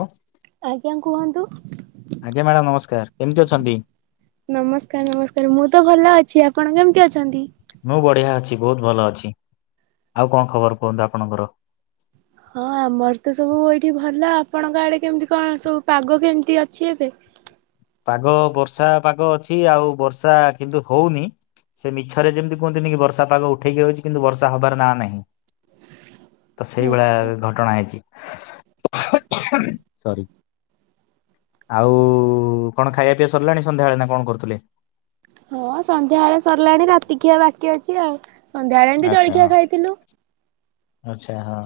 ଓ ଆଜ୍ଞା କୁହନ୍ତୁ, ଆଜ୍ଞା ମ୍ୟାଡ଼ାମ ନମସ୍କାର କେମିତି ଅଛନ୍ତି? ନମସ୍କାର ନମସ୍କାର ମୁଁ ତ ଭଲ ଅଛି। ଆପଣ କେମିତି ଅଛନ୍ତି? ମୁଁ ବଢିଆ ଅଛି ବହୁତ ଭଲ ଅଛି ଆଉ କଣ ଖବର କୁହନ୍ତୁ ଆପଣଙ୍କର ହଁ ଆମର ତ ସବୁ ଏଇଠି ଭଲ ଆପଣଙ୍କ ଆଡେ କେମିତି କଣ ସବୁ ପାଗ କେମିତି ଅଛି ଏବେ। ପାଗ ବର୍ଷା ପାଗ ଅଛି ଆଉ ବର୍ଷା କିନ୍ତୁ ହଉନି ସେ ମିଛରେ ଯେମିତି କୁହନ୍ତିନି କି ବର୍ଷା ପାଗ ଉଠେଇକି ହଉଛି କିନ୍ତୁ ବର୍ଷା ହବାର ନାଁ ନାହିଁ। ତ ସେଇଭଳିଆ ଆଚ୍ଛା ଘଟଣା ହେଇଛି। ଆଉ କଣ ଖାଇବା ପିଇ ସିଲାଣି ସନ୍ଧ୍ୟାବେଳେ ନା କଣ କରୁଥିଲେ? ହଁ ସନ୍ଧ୍ୟା ବଳେ ସରିଲାଣି ରାତି ଖିଆ ବାକି ଅଛି ଆଉ। ସନ୍ଧ୍ୟାଳେ ଏମିତି ଜଳଖିଆ ଖାଇଥିଲୁ। ଆଛା ହଁ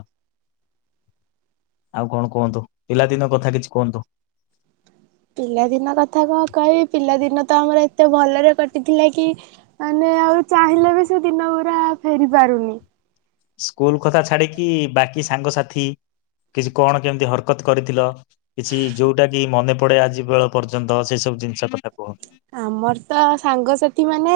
ଆଉ କଣ କୁହନ୍ତୁ ପିଲାଦିନଙ୍କ କଥା କିଛି କୁହନ୍ତୁ। ପିଲାଦିନ କଥା କଣ କହିବି ପିଲାଦିନ ତ ଆମର ଏତେ ଭଲରେ କଟିଥିଲା କି ମାନେ ଆଉ ଚାହିଁଲେ ବି ସେ ଦିନ ପୁରା ଫେରି ପାରୁନି। ସ୍କୁଲ କଥା ଛାଡିକି ବାକି ସାଙ୍ଗସାଥି କିଛି କଣ କେମିତି ହରକତ କରିଥିଲ କିଛି ଯୋଉଟା କି ମନେ ପଡେ ଆଜି ବେଳ ପର୍ଯ୍ୟନ୍ତ ସେ ସବୁ ଜିନିଷ କଥା। କୁହ ଆମର ତ ସାଙ୍ଗସାଥି ମାନେ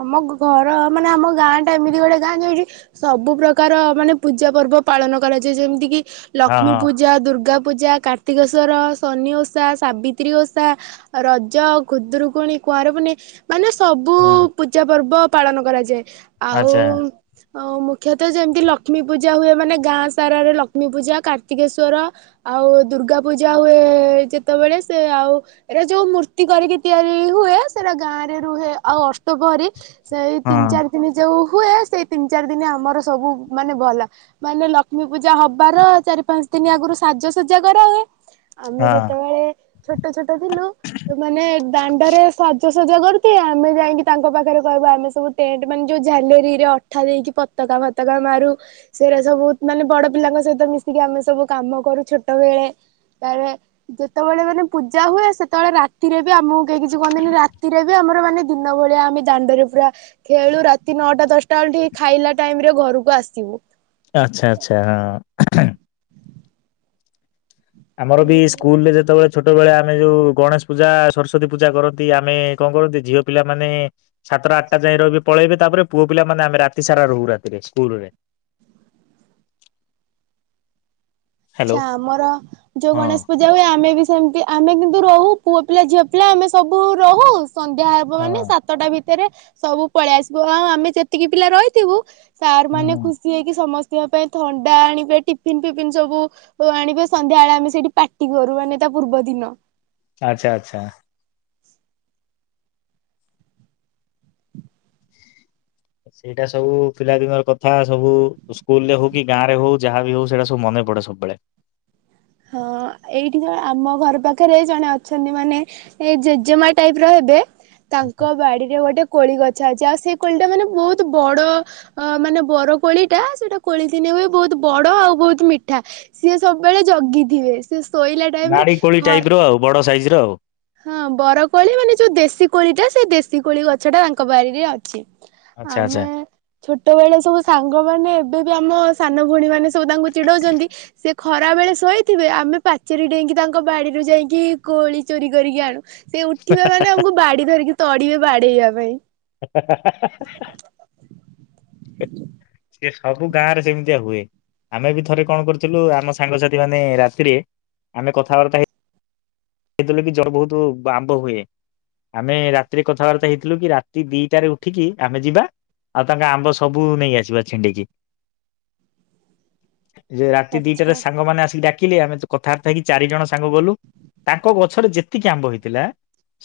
ଆମ ଘର ମାନେ ଆମ ଗାଁ ଟା ଏମିତି ଗୋଟେ ଗାଁ ଯୋଉଠି ସବୁ ପ୍ରକାର ମାନେ ପୂଜା ପର୍ବ ପାଳନ କରାଯାଏ ଯେମିତି କିି ହଁ ଲକ୍ଷ୍ମୀ ହଁ। ପୂଜା ଦୁର୍ଗା ପୂଜା କାର୍ତ୍ତିକେଶ୍ୱର ଶନି ଓଷା ସାବିତ୍ରୀ ଓଷା ରଜ ଖୁଦରୁ କୁଣି କୁଆଁର ପୁନେଇଁ ମାନେ ସବୁ ହୁଁ ପୂଜା ପର୍ବ ପାଳନ କରାଯାଏ। ଆଚ୍ଛା ଆଉ ହ ମୁଖ୍ୟତଃ ଯେମିତି ଲକ୍ଷ୍ମୀ ପୂଜା ହୁଏ ମାନେ ଗାଁ ସାରରେ ଲକ୍ଷ୍ମୀ ପୂଜା କାର୍ତ୍ତିକେଶ୍ଵର ଆଉ ଦୁର୍ଗା ପୂଜା ହୁଏ ଯେତେବେଳେ ସେ ଆଉ ଏରା ଯୋଉ ମୂର୍ତ୍ତି କରିକି ତିଆରି ରି ହୁଏ ସେଟା ଗାଁ ରେ ରୁହେ ଆଉ ଅଷ୍ଟପହରୀ ସେଇ ହଁ ତିନି ଚାରି ଦିନି ଯୋଉ ହୁଏ ସେଇ ତିନି ଚାରି ଦିନ ଆମର ସବୁ ମାନେ ଭଲ ମାନେ ଲକ୍ଷ୍ମୀ ପୂଜା ହବାର ଚାରି ପାଞ୍ଚ ଦିନ ଆଗରୁ ସାଜସଜା କରାହୁଏ। ଆମେ ହଁ ଯେତେବେଳେ ଛୋଟ ଛୋଟ ଥିଲୁ ମାନେ ଦାଣ୍ଡରେ ସ ଜସଜା କରୁଥିବେ ଆମେ ଯାଇକି ତାଙ୍କ ପାଖରେ କହିବା ଆମେ ସବୁ ଟେଣ୍ଟ ମାନେ ଯୋଉ ଝାଲେରୀରେ ଅଠା ଦେଇକି ପତକା ଫତକା ମାରୁ ସେରା ସବୁ ମାନେ ବଡ ପିଲାଙ୍କ ସହିତ ମିଶିକି ଆମେ ସବୁ କାମ କରୁ ଛୋଟ ବେଳେ ତାପରେ ଯେତେବେଳେ ମାନେ ପୂଜା ହୁଏ ସେତେବେଳେ ରାତିରେ ବି ଆମକୁ କିିଛି କୁହନ୍ତିନି ରାତିରେ ବି ଆମର ମାନେ ଦିନ ଭଳିଆ ଆମେ ଦାଣ୍ଡରେ ପୁରା ଖେଳୁ ରାତି ନଅଟା ଦଶଟା ବେଳୁ ଟିକେ ଖାଇଲା ଟାଇମରେ ଘରକୁ ଆସିବୁ। ଆଛା ଆଛା ହଁ। ଆମର ବି ଏମିତି ସ୍କୁଲରେ ଯେତବେଳେ ଛୋଟବେେଳେ ଆମେ ଯୋଉ ଗଣେଶ ପୂଜା ସରସ୍ଵତୀ ପୂଜା କରନ୍ତି ଆମେ କଣ କରନ୍ତି ଝିଅ ପିଲାମାନୋନେ ସାତଟା ଆଠଟା ଯାଏ ରହିବେ ପଳେଇବେ ତାପରେ ପୁଅ ପିଲାମାନୋନେ ଆମେ ରାତି ସାରା ରହୁ ରାତିରେ ସ୍କୁଲରେ। ହ୍ୟାଲୋ ଛା ଆମର ଯୋଉ ହଁ ଗଣେଶ ପୂଜା ହୁଏ ଆମେ ବି ସେମତି ଆମେ କିନ୍ତୁ ରହୁ ପୁଅ ପିଲା ଝିଅ ପିଲା ଆମେ ସବୁ ରହୁ। ସନ୍ଧ୍ୟା ହେବ ହଁ ମାନେ ସାତଟା ଭି ଭିତରେ ସବୁ ପଳେଇ ଆସିବୁ ଆଉ ଆମେ ଯେତିକି ପିଲା ରହିଥିବୁ ସାର୍ ମାନେ ହୁଁ ଖୁସି ହେଇକି ସମସ୍ତ ପିଇବା ପାଇଁ ଥଣ୍ଡା ଆଣିବେ ଟିଫିନ ଫିଫିନ ସବୁ ଓ ଆଣିବେ ସନ୍ଧ୍ୟାବେଳେ ଆମେ ସେଇଠି ପାଟି କରୁ ମାନେ ତା ପୂର୍ବ ଦିନ। ଆଛା ଆଛା। ସେଇଟା ସବୁ ପିଲାଦିନର କଥା ସବୁ ସ୍କୁଲ ରେ ହଉ କି ଗାଁ ରେ ହଉ ଯାହାବି ହଉ ସେଇଟା ସବୁ ମନେ ପଡେ ସବୁବେଳେ। ହଁ ଏଇଠିଣ ଆମ ଘର ପାଖରେ ଜଣେ ଅଛନ୍ତି ମାନେ ଏ ଜେଜେମା ଟାଇପ ର ହେବେ ତାଙ୍କ ବାଡିରେ ଗୋଟେ କୋଳି ଗ ଛା ଆଛା ଆଉ ସେ କୋଳିଟା ମାନେ ବହୁତ ବଡ ମାନେ ବର କୋଳିଟା ସେଟା କୋଳି ଦିନେ ହୁଏ ବହୁତ ବଡ ଆଉ ବହୁତ ମିଠା ସିଏ ସବୁବେଳେ ଜଗିଥିବେ ସି ନାଡି କୋଳି ଟାଇପ ର ଆଉ ବଡ ସାଇଜ ର ଆଉ। ହଁ ବରକୋଳି ମାନେ ଯୋଉ ଦେଶୀ କୋଳି ଟା ସେ ଦେଶୀ କୋଳି ଗଛ ଟା ତାଙ୍କ ବାରିରେ ଅଛି। ଆଚ୍ଛା ଆଚ୍ଛା। ଆମେ ଛୋଟବେଳେ ସବୁ ସାଙ୍ଗ ମାନେ ଏବେ ବି ଆମ। ସାନ ଭଉଣୀମାନେ ସବୁ ତାଙ୍କୁ ଚିଡ଼ଉଛନ୍ତି ସେ ଖରାବେଳେ ଶୋଇଥିବେ ଆମେ ପାଚେରି ଡେଇଁକି ତାଙ୍କ ବାଡ଼ିରୁ ଯାଇକି କୋଳି ଚୋରି କରିକି ଆଣୁ। ସେ ଉଠିବା ମାନେ ଆମକୁ ବାଡି ଧରିକି ତଡିବେ ବାଡେଇବା ପାଇଁ। ହା ହା ହା ହା ହା। ସେ ସବୁ ଗାଁ ରେ ସେମିତିଆ ହୁଏ ଆମେ ବି ଥରେ କଣ କରିୁଥିଲୁ ଆମ ସାଙ୍ଗସାଥି ମାନେ-ଏ-ଏ ରାତିରେ ଆମେ କଥାବାର୍ତ୍ତା ହେଇ ହେଇଥିଲୁ କି ଜଳ ବହୁତ ଆମ୍ବ ହୁଏ ଆମେ ରାତିରେ କଥାବାର୍ତ୍ତା ହେଇଥିଲୁ କି ରାତି ଦିଟାରେ ଉଠିକି ଆମେ ଯିବା ଆଉ ତାଙ୍କ ଆମ୍ବ ସବୁ ନେଇ ଆସିବା ଛିଣ୍ଡେଇକି। ଯେ ରାତି ଦିଟାରେ ଆଚ୍ଛା। ସାଙ୍ଗମାନେ ଆସିକି ଡା ଖିଲି ଆମେ କଥାବାର୍ତ୍ତା ହେଇକି ଚାରି ଜଣ ସାଙ୍ଗ ଗଲୁ। ତାଙ୍କ ଗଛରେ ଯେତିକି ଆମ୍ବ ହେଇଥିଲା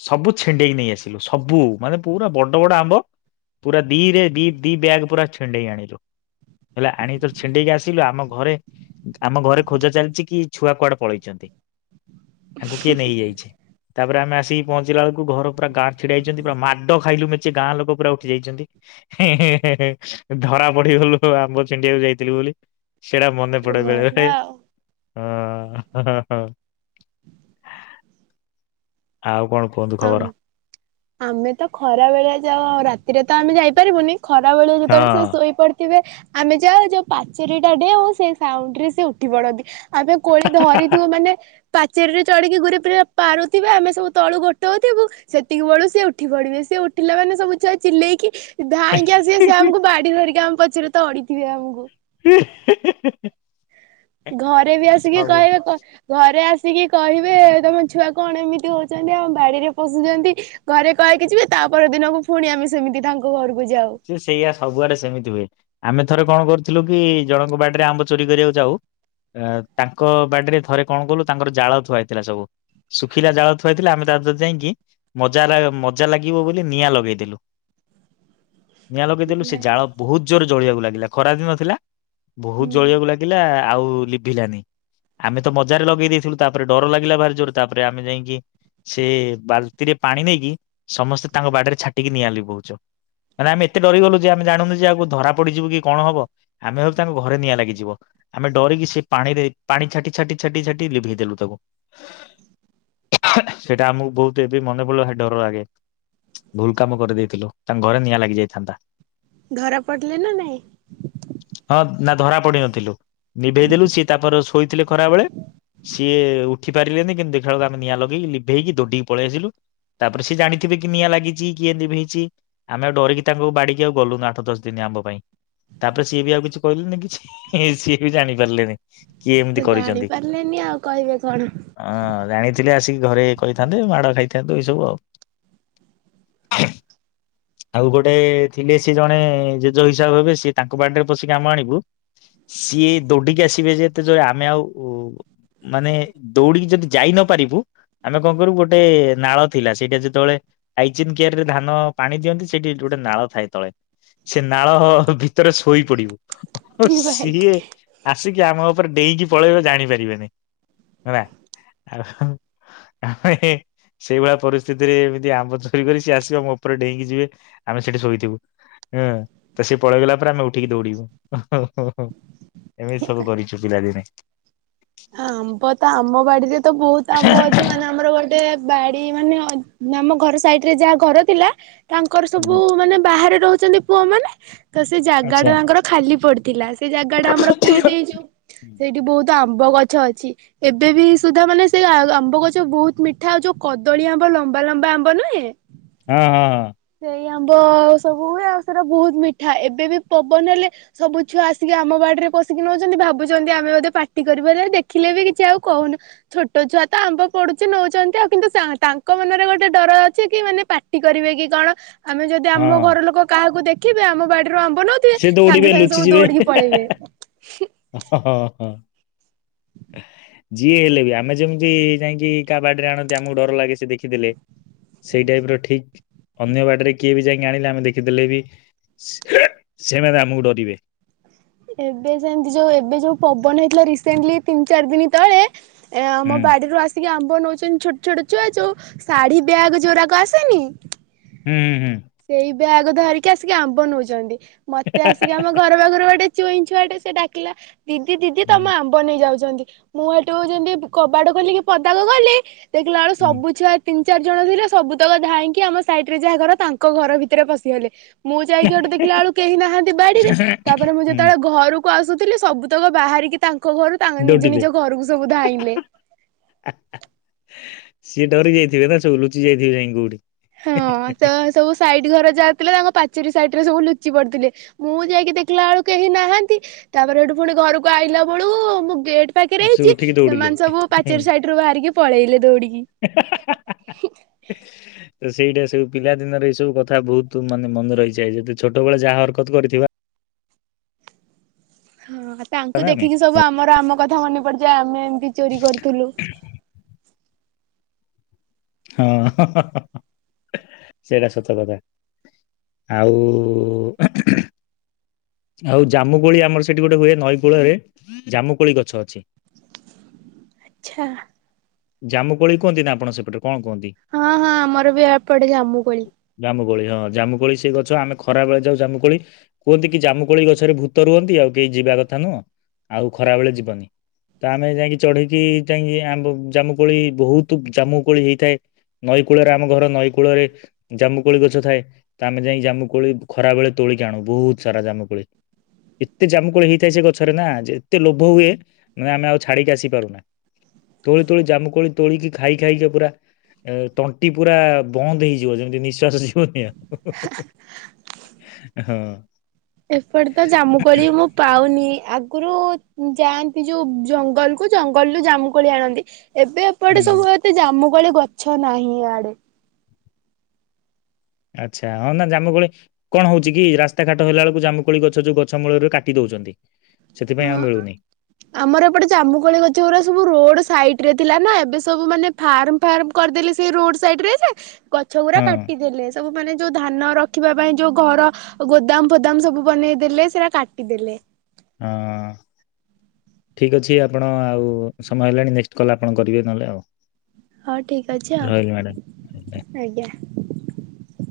ସବୁ ଛିଣ୍ଡେଇକି ନେଇ ଆସିଲୁ ସବୁ ମାନେ ପୁରା ବଡ ବଡ ଆମ୍ବ ପୁରା ଦିରେ ଦି ଦି ବ୍ୟାଗ ପୁରା ଛିଣ୍ଡେଇକି ଆଣିଲୁ ହେଲା ଆଣି ତ ଛିଣ୍ଡେଇକି ଆସିଲୁ ଆମ ଘରେ ଆମ ଘରେ ଖୋଜା ଚାଲିଛି କି ଛୁଆ କୁଆଡେ ପଳେଇଛନ୍ତି। ତାଙ୍କୁ କିଏ ନେଇଯାଇଛି। ତାପରେ ଆମେ ଆସିକି ପହଞ୍ଚିଲା ବେଳକୁ ଘର ପୁରା ଗାଁ ଛିଡା ହେଇଛନ୍ତି ପୁରା ମାଡ଼ ଖାଇଲୁ ମେଚେ ଗାଁ ଲୋକ ପୁରା ଉଠି ଯାଇଛନ୍ତି ହେଁ ହେଁ ହେଁ ହେଁ ଧରା ପଡିଗଲୁ ଆମ୍ବ ଛିଣ୍ଡେଇ ବାକୁ ଯାଇଥିଲୁ ବୋଲି। ସେଟା ମନେ ପଡେ ବେଳେ ଭଲ ବେଳେ। ଆଉ ହଁ ହଁ ହଁ ହଁ। ଆଉ କଣ। କୁହନ୍ତୁ ହଁ ଖବର? ଆମେ ତ ଖରା ବେଳିଆ ଯାଉ ଆଉ ରାତିରେ ତ ଆମେ ଯାଇ ପାରିବୁନି। ଖରା ବେଳିଆ ହଁ। ଯେତେବେଳେ ସେ ଶୋଇ ପଡିଥିବେ। ଆମେ ଯାଉ ଯୋଉ ପାଚେରୀ ଟା ଡେଉଁ ସେଇ ସାଉଣ୍ଡରେ ସେ ଉଠି ପଡନ୍ତି। ଆମେ କୋଳି ଧରିଥିବୁ ମାନେ। ପାଚେରୀରେ ଚଢିକି ଗୁରେ ପୁରା ପାରୁଥିବେ ଆମେ ସବୁ ତଳୁ ଗୋଟେ ଟଉ ଥିବୁ ସେତିକି ବେଳୁ ସେ ସେ ଉଠି ପଡିବେ ସେ ଉଠିଲା ମାନେ ସବୁ ଛୁଆ ଚିଲେଇକି। ଧାଇଁକି ଆସିବେ ସେ ଆମକୁ ବାଡି ଧରିକି ଆମ। ପଛରେ ତଡିଥିବେ ଆମକୁ। ହ ଘରେ ବି ଆସିକି କହିବେ ଘ ଘରେ ଆସ କିି କହିବେ ତମ ଛୁଆ କଣ ଏମିତି ହଉଛନ୍ତି ଆମ ବାଡିରେ ପଶୁଛନ୍ତି ଘରେ କହିକି ଯିବେ ତାପର ଦିନକୁ ପୁଣି ଆମେ ସେମିତି ତାଙ୍କ ଘରକୁ ଯାଉ। ସେ ସେଇଆ ସବୁଆଡେ ସେମିତି ହୁଏ ଆମେ। ଥରେ କଣ କରୁଥିଲୁ କି ଜଣଙ୍କ ବାଡିରେ ଆମ୍ବ ଚୋରି କରିବାକୁ ଯାଉ ଅ ତାଙ୍କ ବାଡିରେ ଥରେ କଣ କଲୁ ତାଙ୍କର ଜାଳ ଥୁଆଇଥିଲା ସବୁ ଶୁଖିଲା ଜାଳ ଥୁଆଇଥିଲା ଆମେ ତା ଦିହ ରୁ ଯାଇକି ମଜା ମଜା ଲାଗିବ ବୋଲି ନିଆଁ ଲଗେଇଦେଲୁ। ନିଆଁ ଲଗେଇଦେଲୁ ସେ ଜାଳ ଭାଇ ବହୁତ ଜୋରେ ଜଳିବାକୁ ଲାଗିଲା। ଖରାଦିନଥିଲା। ବହୁତ ହୁଁ ଜଳିବାକୁ ଲାଗିଲା ଆଉ-ଉ-ଉ। ଲିଭିଲାନି ଆମେ ତ ମଜାରେ ଲଗେଇ ଦେଇଥିଲୁ ତାପରେ ଡର ଲାଗିଲା ବାହାରି ଜୋର ତାପରେ ଆମେ ଯାଇକି ସେ ବାଲ୍ତିରେ ପାଣି ନେଇକି ସମସ୍ତେ ତାଙ୍କ ବାଡିରେ ଛାଟିକି ନିଆ ଲିବହୁଛ। ମାନେ ଆମେ ଏତେ ଡରିଗଲୁ ଯେ ଆମେ ଜାଣୁ ଯେ ଆକୁ ଧରା ପଡିଯିବ କି କଣ ହବ ଆମେ ଭାବି ତାଙ୍କ ଘରେ ନିଆଁ ଲାଗିଯିବ ଆମେ ଡରିକି ସେ ପାଣିରେ ପାଣି ଛାଟି ଛାଟି ଛାଟି ଛାଟି ଲିଭେଇଦେଲୁ ତାକୁ ସେଇଟା ଆମକୁ ବହୁତ ଏବେ ମନେ ପଡ଼ ଡର ଲାଗେ ଭୁଲ କାମ କରିଦେଇଥିଲୁ ତାଙ୍କ ଘରେ ନିଆଁ ଲାଗ ଯାଇଥାନ୍ତା। ଧରା ପଡ଼ିଲ ନା ନାଇଁ। ହଁ ନା ଧରା ପଡି ନଥିଲୁ। ନିଭେଇଦେଲୁ ସିଏ ତାପରେ ଶୋଇଥିଲେ ଖରାବେଳେ ସିଏ ଉଠି ପାରିଲେନି। କେନ୍ ଦେଖାଗଲା ଆମେ ନିଆଁ ଲଗେଇକି ଲିଭେଇକି ଦଡଡିିକ ପଳେଇ ଆସିଲୁ ତାପରେ ସେ ଜାଣିଥିବେ କି ନିଆଁ ଲାଗିଛି କିଏ ଲିଭେଇଛି ଆମେ ଡରିକି ତାଙ୍କୁ ବାଡିକି ଆଉ ଗଲୁନ ଆଠ ଦଶ ଦିନ ଆମ୍ବ ପାଇଁ ତାପରେ ସିଏ ବି ଆଉ କିଛି କହିଲେନି କିଛି ସିଏ ବି ଜାଣି ପାରିଲେନି। କିଏ ଏମିତି ତ ଜାଣି କରିଛନ୍ତି ପାରିଲେନି ଆଉ କହିବେ କଣ ଅଁ ଜାଣିଥିଲେ ଆସିକି ଘରେ କହିଥାନ୍ତେ ମାଡ ଖାଇଥାନ୍ତୁ ଏଇ ସବୁ ଆଉ ଆଉ ଗୋଟେ ଗୋଟେ ଥିଲେ ସେ ଜଣେ ଜେଜ ହିସାବ ହେବେ ସି ତାଙ୍କ ବାଡିରେ ପଶିକି ଆମ ଆଣିବୁ ସିଏ ଦୌଡିକି ଆସିବେ ଯେତେ ଯ ଆମେ ଆଉ ମାନେ ଦୌଡିକି ଯଦି ଯାଇ ନ ପାରିବୁ ଗୋଟେ ନାଳ ଥାଏ ତଳେ ସେ ନାଳ ଭିତରେ ଶୋଇ ପଡିବୁ। ଭାଇ। ସିଏ ଆସିକି ଆମ ଉପରେ ଡେଇଁକି ପଳେଇବ ଜାଣିପାର ଆ ଆମେ ସେଇଭଳିଆ ପରିସ୍ଥିତିରେ ଏମିତି ଆମ୍ବ ଚୋରି କରି ସି ଆସିବ ମୋ ଉପରେ ଡେଇଁକି ଯିବେ ଆମେ ସେଠି ଶୋଇଥିବୁ ହୁଁ ତ ସେ ପଳେଇଗଲା ପରେ ଆମେ ଉଠିକି ଦୌଡିବୁ ଏମିତି ସବୁ କରିଛୁ ପିଲାଦିନେ। ଆମ୍ବ ତ ଆମ ବାଡିରେ ତ ବହୁତ ଆମ୍ବ ଅଛି ମାନେ ଆମର ଗୋଟେ ବାଡି ମାନେ ଆମ ଘର ସାଇଡ ରେ ଯାହା ଘର ଥିଲା ତାଙ୍କର ସବୁ ହୁଁ ମାନେ ବାହାରେ ରହୁଛି ଛନ୍ତି ପୁଅମାନେ ତ ସେ ଜାଗା ଆଚ୍ଛା। ଟା ତାଙ୍କର ଖାଲି ପଡିଥିଲା ସେ ଜାଗା ଟା ଆମର ହୁଁ, କିଣି ଦେଇଛୁ ସେଇଠି ବହୁତ ଆମ୍ବ ବହୁ ଆଛା ଅଛି ଏବେ ବି ସୁଦ୍ଧା ମାନେ ସେ ଆମ୍ବ ଗଛ ବହୁତ ମିଠା ଆଉ ଯୋଉ କଦଳୀ ଆମ୍ବ ଲମ୍ବା ଲମ୍ବା ଆମ୍ବ ନୁହେଁ ହଁ ହଁ ହ ଏଇ ଆମ୍ବ ସବୁ ହୁଏ ଆଉ ସେଟା ବହୁତ ମିଠା ଏବେ ବି ପବନ ହେଲେ ସବୁ ଛୁଆ ଆସିକି ଆମ ବାଡିରେ ପଷିକି ନେଉଛନ୍ତି ଭାବୁଛନ୍ତି ଆମେ ବୋଧେ ପାଟି କରିବୁ ଆରେ ଦେ ଦେଖିଲେ ବି କିଛି ଆଉ କହୁନୁ ଛୋଟ ଛୁଆ ତ ଆମ୍ବ ପଡୁଛି ନେଉଛନ୍ତି। ଆଉ କିନ୍ତୁ ତାଙ୍କ ମନରେ ଗୋଟେ ଡର ଅଛି କି ମାନେ ପାଟି କରିବେ କି କଣ ଆମେ ଯଦି ହଁ ଆମ ଘର ଲୋକ କାହାକୁ ଦେଖ କେବେ ଆମ ବାଡିରେ ଆମ୍ବ ନଉଥିବେ ସେ ଦୌଡିବେ ସାଙ୍ଗେ ସାଙ୍ଗେ ଲୁଚି ସବୁ ଯିବେ। ଦୌଡିକି ପଳେଇବେ। ହଁ ଯିଏ ହେଲେ ବି ଆମେ ଯେମିତି ଯାଇକି କାହା ବାଡିରେ ଆଣନ୍ତି ଆମକୁ ଡର ଲାଗେ ସେ ଦେଖିଦେଲେ ସେଇ ଟାଇପ ର ଠିକ ଅନ୍ୟ ବାଡିରେ କିଏ ବି ଯାଇକି ଆଣିଲେ ଆମେ ଦେଖିଦେଲେ ବି ସେମାନେ ଆମକୁ ଡରିବେ। ଏବେ ସେମିତି ଯୋଉ ଏବେ ଯୋଉ ପବନ ହେଇଥିଲା ରିସେଣ୍ଟଲି ତିନି ଚାରି ଦିନ ତଳେ ଏ ଆମ ହୁଁ ବାଡିରୁୁ ଆସିକି ଆମ ବ ନଉଛନ୍ତି ଛୋଟ ଛୋଟ ଛୁଆ ଯୋଉ ଶାଢୀ ବ୍ୟାଗ ଯୋରାାକୁ ଆସେନି ହୁଁ ହୁଁ ହୁଁ। ସେଇ ବ୍ୟାଗ ଧରିକି ଆସିକି ଆମ୍ବ ନେଉଛନ୍ତି। ମତେ ଆସିକି ଆମ ଘର ପାଖରୁ ଗୋଟେ ଆ ଟେ ସେ ଡାକିଲା ଦିଦି ଦିଦି ତମ ହୁଁ ଆମ୍ବ ନେଇ ଯାଉଛନ୍ତି। ମୁଁ ଏଠୁ ଯେମିତି କବାଡ ଖୋଲି କି ପଦାକୁ ଗଲି ଦେଖିଲା ବେଳେ ହୁଁ ସବୁ ଛୁଆ ତିନ ଚାରି ଜଣ ଥିଲେ ସବୁତକ ଧାଇଁକି ଆମ ସାଇଟ୍ ରେ ଯାହା ଘର ତାଙ୍କ ଘର ଭିତରେ ପଶିଗଲେ ମୁଁ ଯାଇକି ଗୋଟେ ଦେଖିଲା ବେଳୁ କେହି ନାହାନ୍ତି ବାଡିରେ ତାପରେ ମୁଁ ଯା ହୁଁ, ଯେତେବେଳେ ଘରୁକୁ। ଆସୁଥିଲି ସବୁତକ ବାହାରିକି ତାଙ୍କ କହରୁ ତାଙ୍କ ନିଜ ଦୌଡିଲେ। ନିଜ ଘରକୁ ସବୁ ଧାଇଁଲେ ସିଏ ଡରି ଯାଇଥିବେ ନା ସବୁ ଲୁଚି ଯାଇଥିବେ ଯାଇ କଉଠି ହଁ ତ ସବୁ ସାଇଡ ଘର ଯା। ତାଙ୍କ ପାଚେରି ସାଇଟ ରେ ସବୁ ଲୁଚି ପଡିଥିଲେ ମୁଁ ଯାଇକି ଦେଖିଲା ବେଳକୁ କେହି ନାହାନ୍ତି ତାପରେ ସେଠୁ ପୁଣି ଘରକୁ ଆଇଲା ବେଳୁ ମୁଁ ଗ ପାଖରେ ସବୁ ହେଇଛି ଉଠିକି ଦୌଡିଲେ। ସେମାନେ ସବୁ ପାଚେର ସାଇଡ ରୁ ବାହାରିକି। ପଳେଇଲେ ଧୋଉଡ଼ିିକ। ତ [unintelligible] ତ ସେଇଟା ସବୁ ପିଲାଦିନରେ ଏଇ ସବୁ କଥା ବହୁତ ମାନେ ମନେ ରହିଛିାଏ ଯଦି ଛୋଟବେଳେ ଯାହା ହରକତ କରିଥିବା। ହଁ ତାଙ୍କୁ ନା ଆମେ ଦେଖିକି ସବୁ ଆମର ଆମ କଥା ମନେ ପଡି ଜୀବ ଆମେ ଏମିତି ଚୋରି କରୁଥିଲୁ। ହଁ ହା ହା ସେଇଟା ସତ କଥା ଆଉ ଉ ଆଉ ଜାମୁକୋଳି ଆମର ସେଠି ଗୋଟେ ହୁଏ ନଈ କୂଳରେ ଜାମୁକୋଳି ଗଛ ଅଛି। ଆଛା ଜାମୁକୋଳି କୁହନ୍ତି ନା ଆପଣ ସେପଟେ। କଣ କୁହନ୍ତି? ହଁ ହଁ ଆମର ବି ଏପଟେ ଜାମୁ କୋଳି। କୋଳି ହଁ ଜାମୁକୋଳି ସେ ଗଛ ଆମେ ଖରା ବେଳେ ଯାଉ ଜାମୁକୋଳି କୁହନ୍ତି କି ଜାମୁକୋଳି ଗଛରେ ଭୂତ ରୁହନ୍ତି ଆଉ କେହି ଯିବା କଥା ନୁହଁ ଆଉ ଖରା ବେଳେ ଯିବନି ତ ଆମେ ଯାଇକି ଚଢେଇକି ଯାଇକି ଆ ନି। ଜାମୁ କୋଳି ବହୁତ ଜାମୁ କୋଳି ହେଇଥାଏ ନଈ କୂଳରେ ଆମ ଘର ନଈ କୂଳରେ ଜାମୁକୋଳି ଗଛ ଥାଏ ତ ଆମେ ଯାଇ ଜାମୁକୋଳି ଖରା ବେଳେ ତୋଳିକି ଆଣୁ ବହୁତ ସାରା ଜାମୁକୋଳି ଏତେ ଜାମୁକୋଳି ହେଇଥାଏ ସେ ଗଛରେ ନା ଏତେ ଲୋଭ ହୁଏ ମାନେ ଆମେ ଆଉ ଛାଡିକି ଆସିପାରୁନା। ତୋ ଜାମୁକୋଳି ତୋଳିକି ଖାଇ ଖାଇକି ପୁରା ତଣ୍ଟି ପୁରା ବନ୍ଦ ହେଇଯିବ ଯେମିତି ନିଶ୍ଵାସ ଯିବ। ହଁ। ଏପଟେ ତ ଜାମୁକୋଳି ମୁଁ ପାଉନି ଆଗରୁ ଯାଆନ୍ତି ଯୋଉ ଜଙ୍ଗଲ କୁ ଜଙ୍ଗଲରୁୁ ଜାମୁକୋଳି ଆଣନ୍ତି। ଏବେ ଏପଟେ ହୁଁ ସବୁ ଏତେ ଜାମୁ। ସବୁବେଳେ ଗଛ ନାହିଁ ଆଡେ। ଆଚ୍ଛା ହଁ ନା ଜାମୁକୋଳି କଣ ହଉଛି କି ରାସ୍ତାଘାଟ ହେଲା ବେଳକୁ ଜାମୁକୋଳି ଗଛ ଯୋଉ ଗଛ ମୂଳକୁ କାଟି ଦଉଛନ୍ତି। ସେଥିପାଇଁ ଆଉ ହଁ ମିଳୁନି। ଆମର ଏପଟେ ଜାମୁକଳି ଗଛ ଗା ସବୁ ରୋଡ ସାଇଟ। ରେ ଥିଲା ନା ଏବେ ସବୁ ମାନେ ଫାର୍ମ ଫାର୍ମ କରିଦେଲେ ସେ ରୋଡ ସାଇଟ ରେ ଯେ। ଗଛ ଗୁଡା ହଁ କାଟିଦେଲେ ସବୁ ମାନେ। ଯୋଉ ଧାନ ରଖିବା ପାଇଁ ଯୋଉ ଘର ଗୋଦାମ ଫୋଦାମ ସବୁ ବନେଇଦେଲେ ସେଟା କାଟିଦେଲେ। ହଁ ଠିକ ଅଛି ଆପଣ ଆଉ ସମୟ ହେଲାଣି ନେକ୍ସଟ କଲ୍ ଆପଣ କରିବେ ନହେଲେ ଆଉ। ହଁ ଠିକ ଅଛି ରହିଲି ମ୍ୟାଡ଼ାମ। ଆଉ ଆଜ୍ଞା।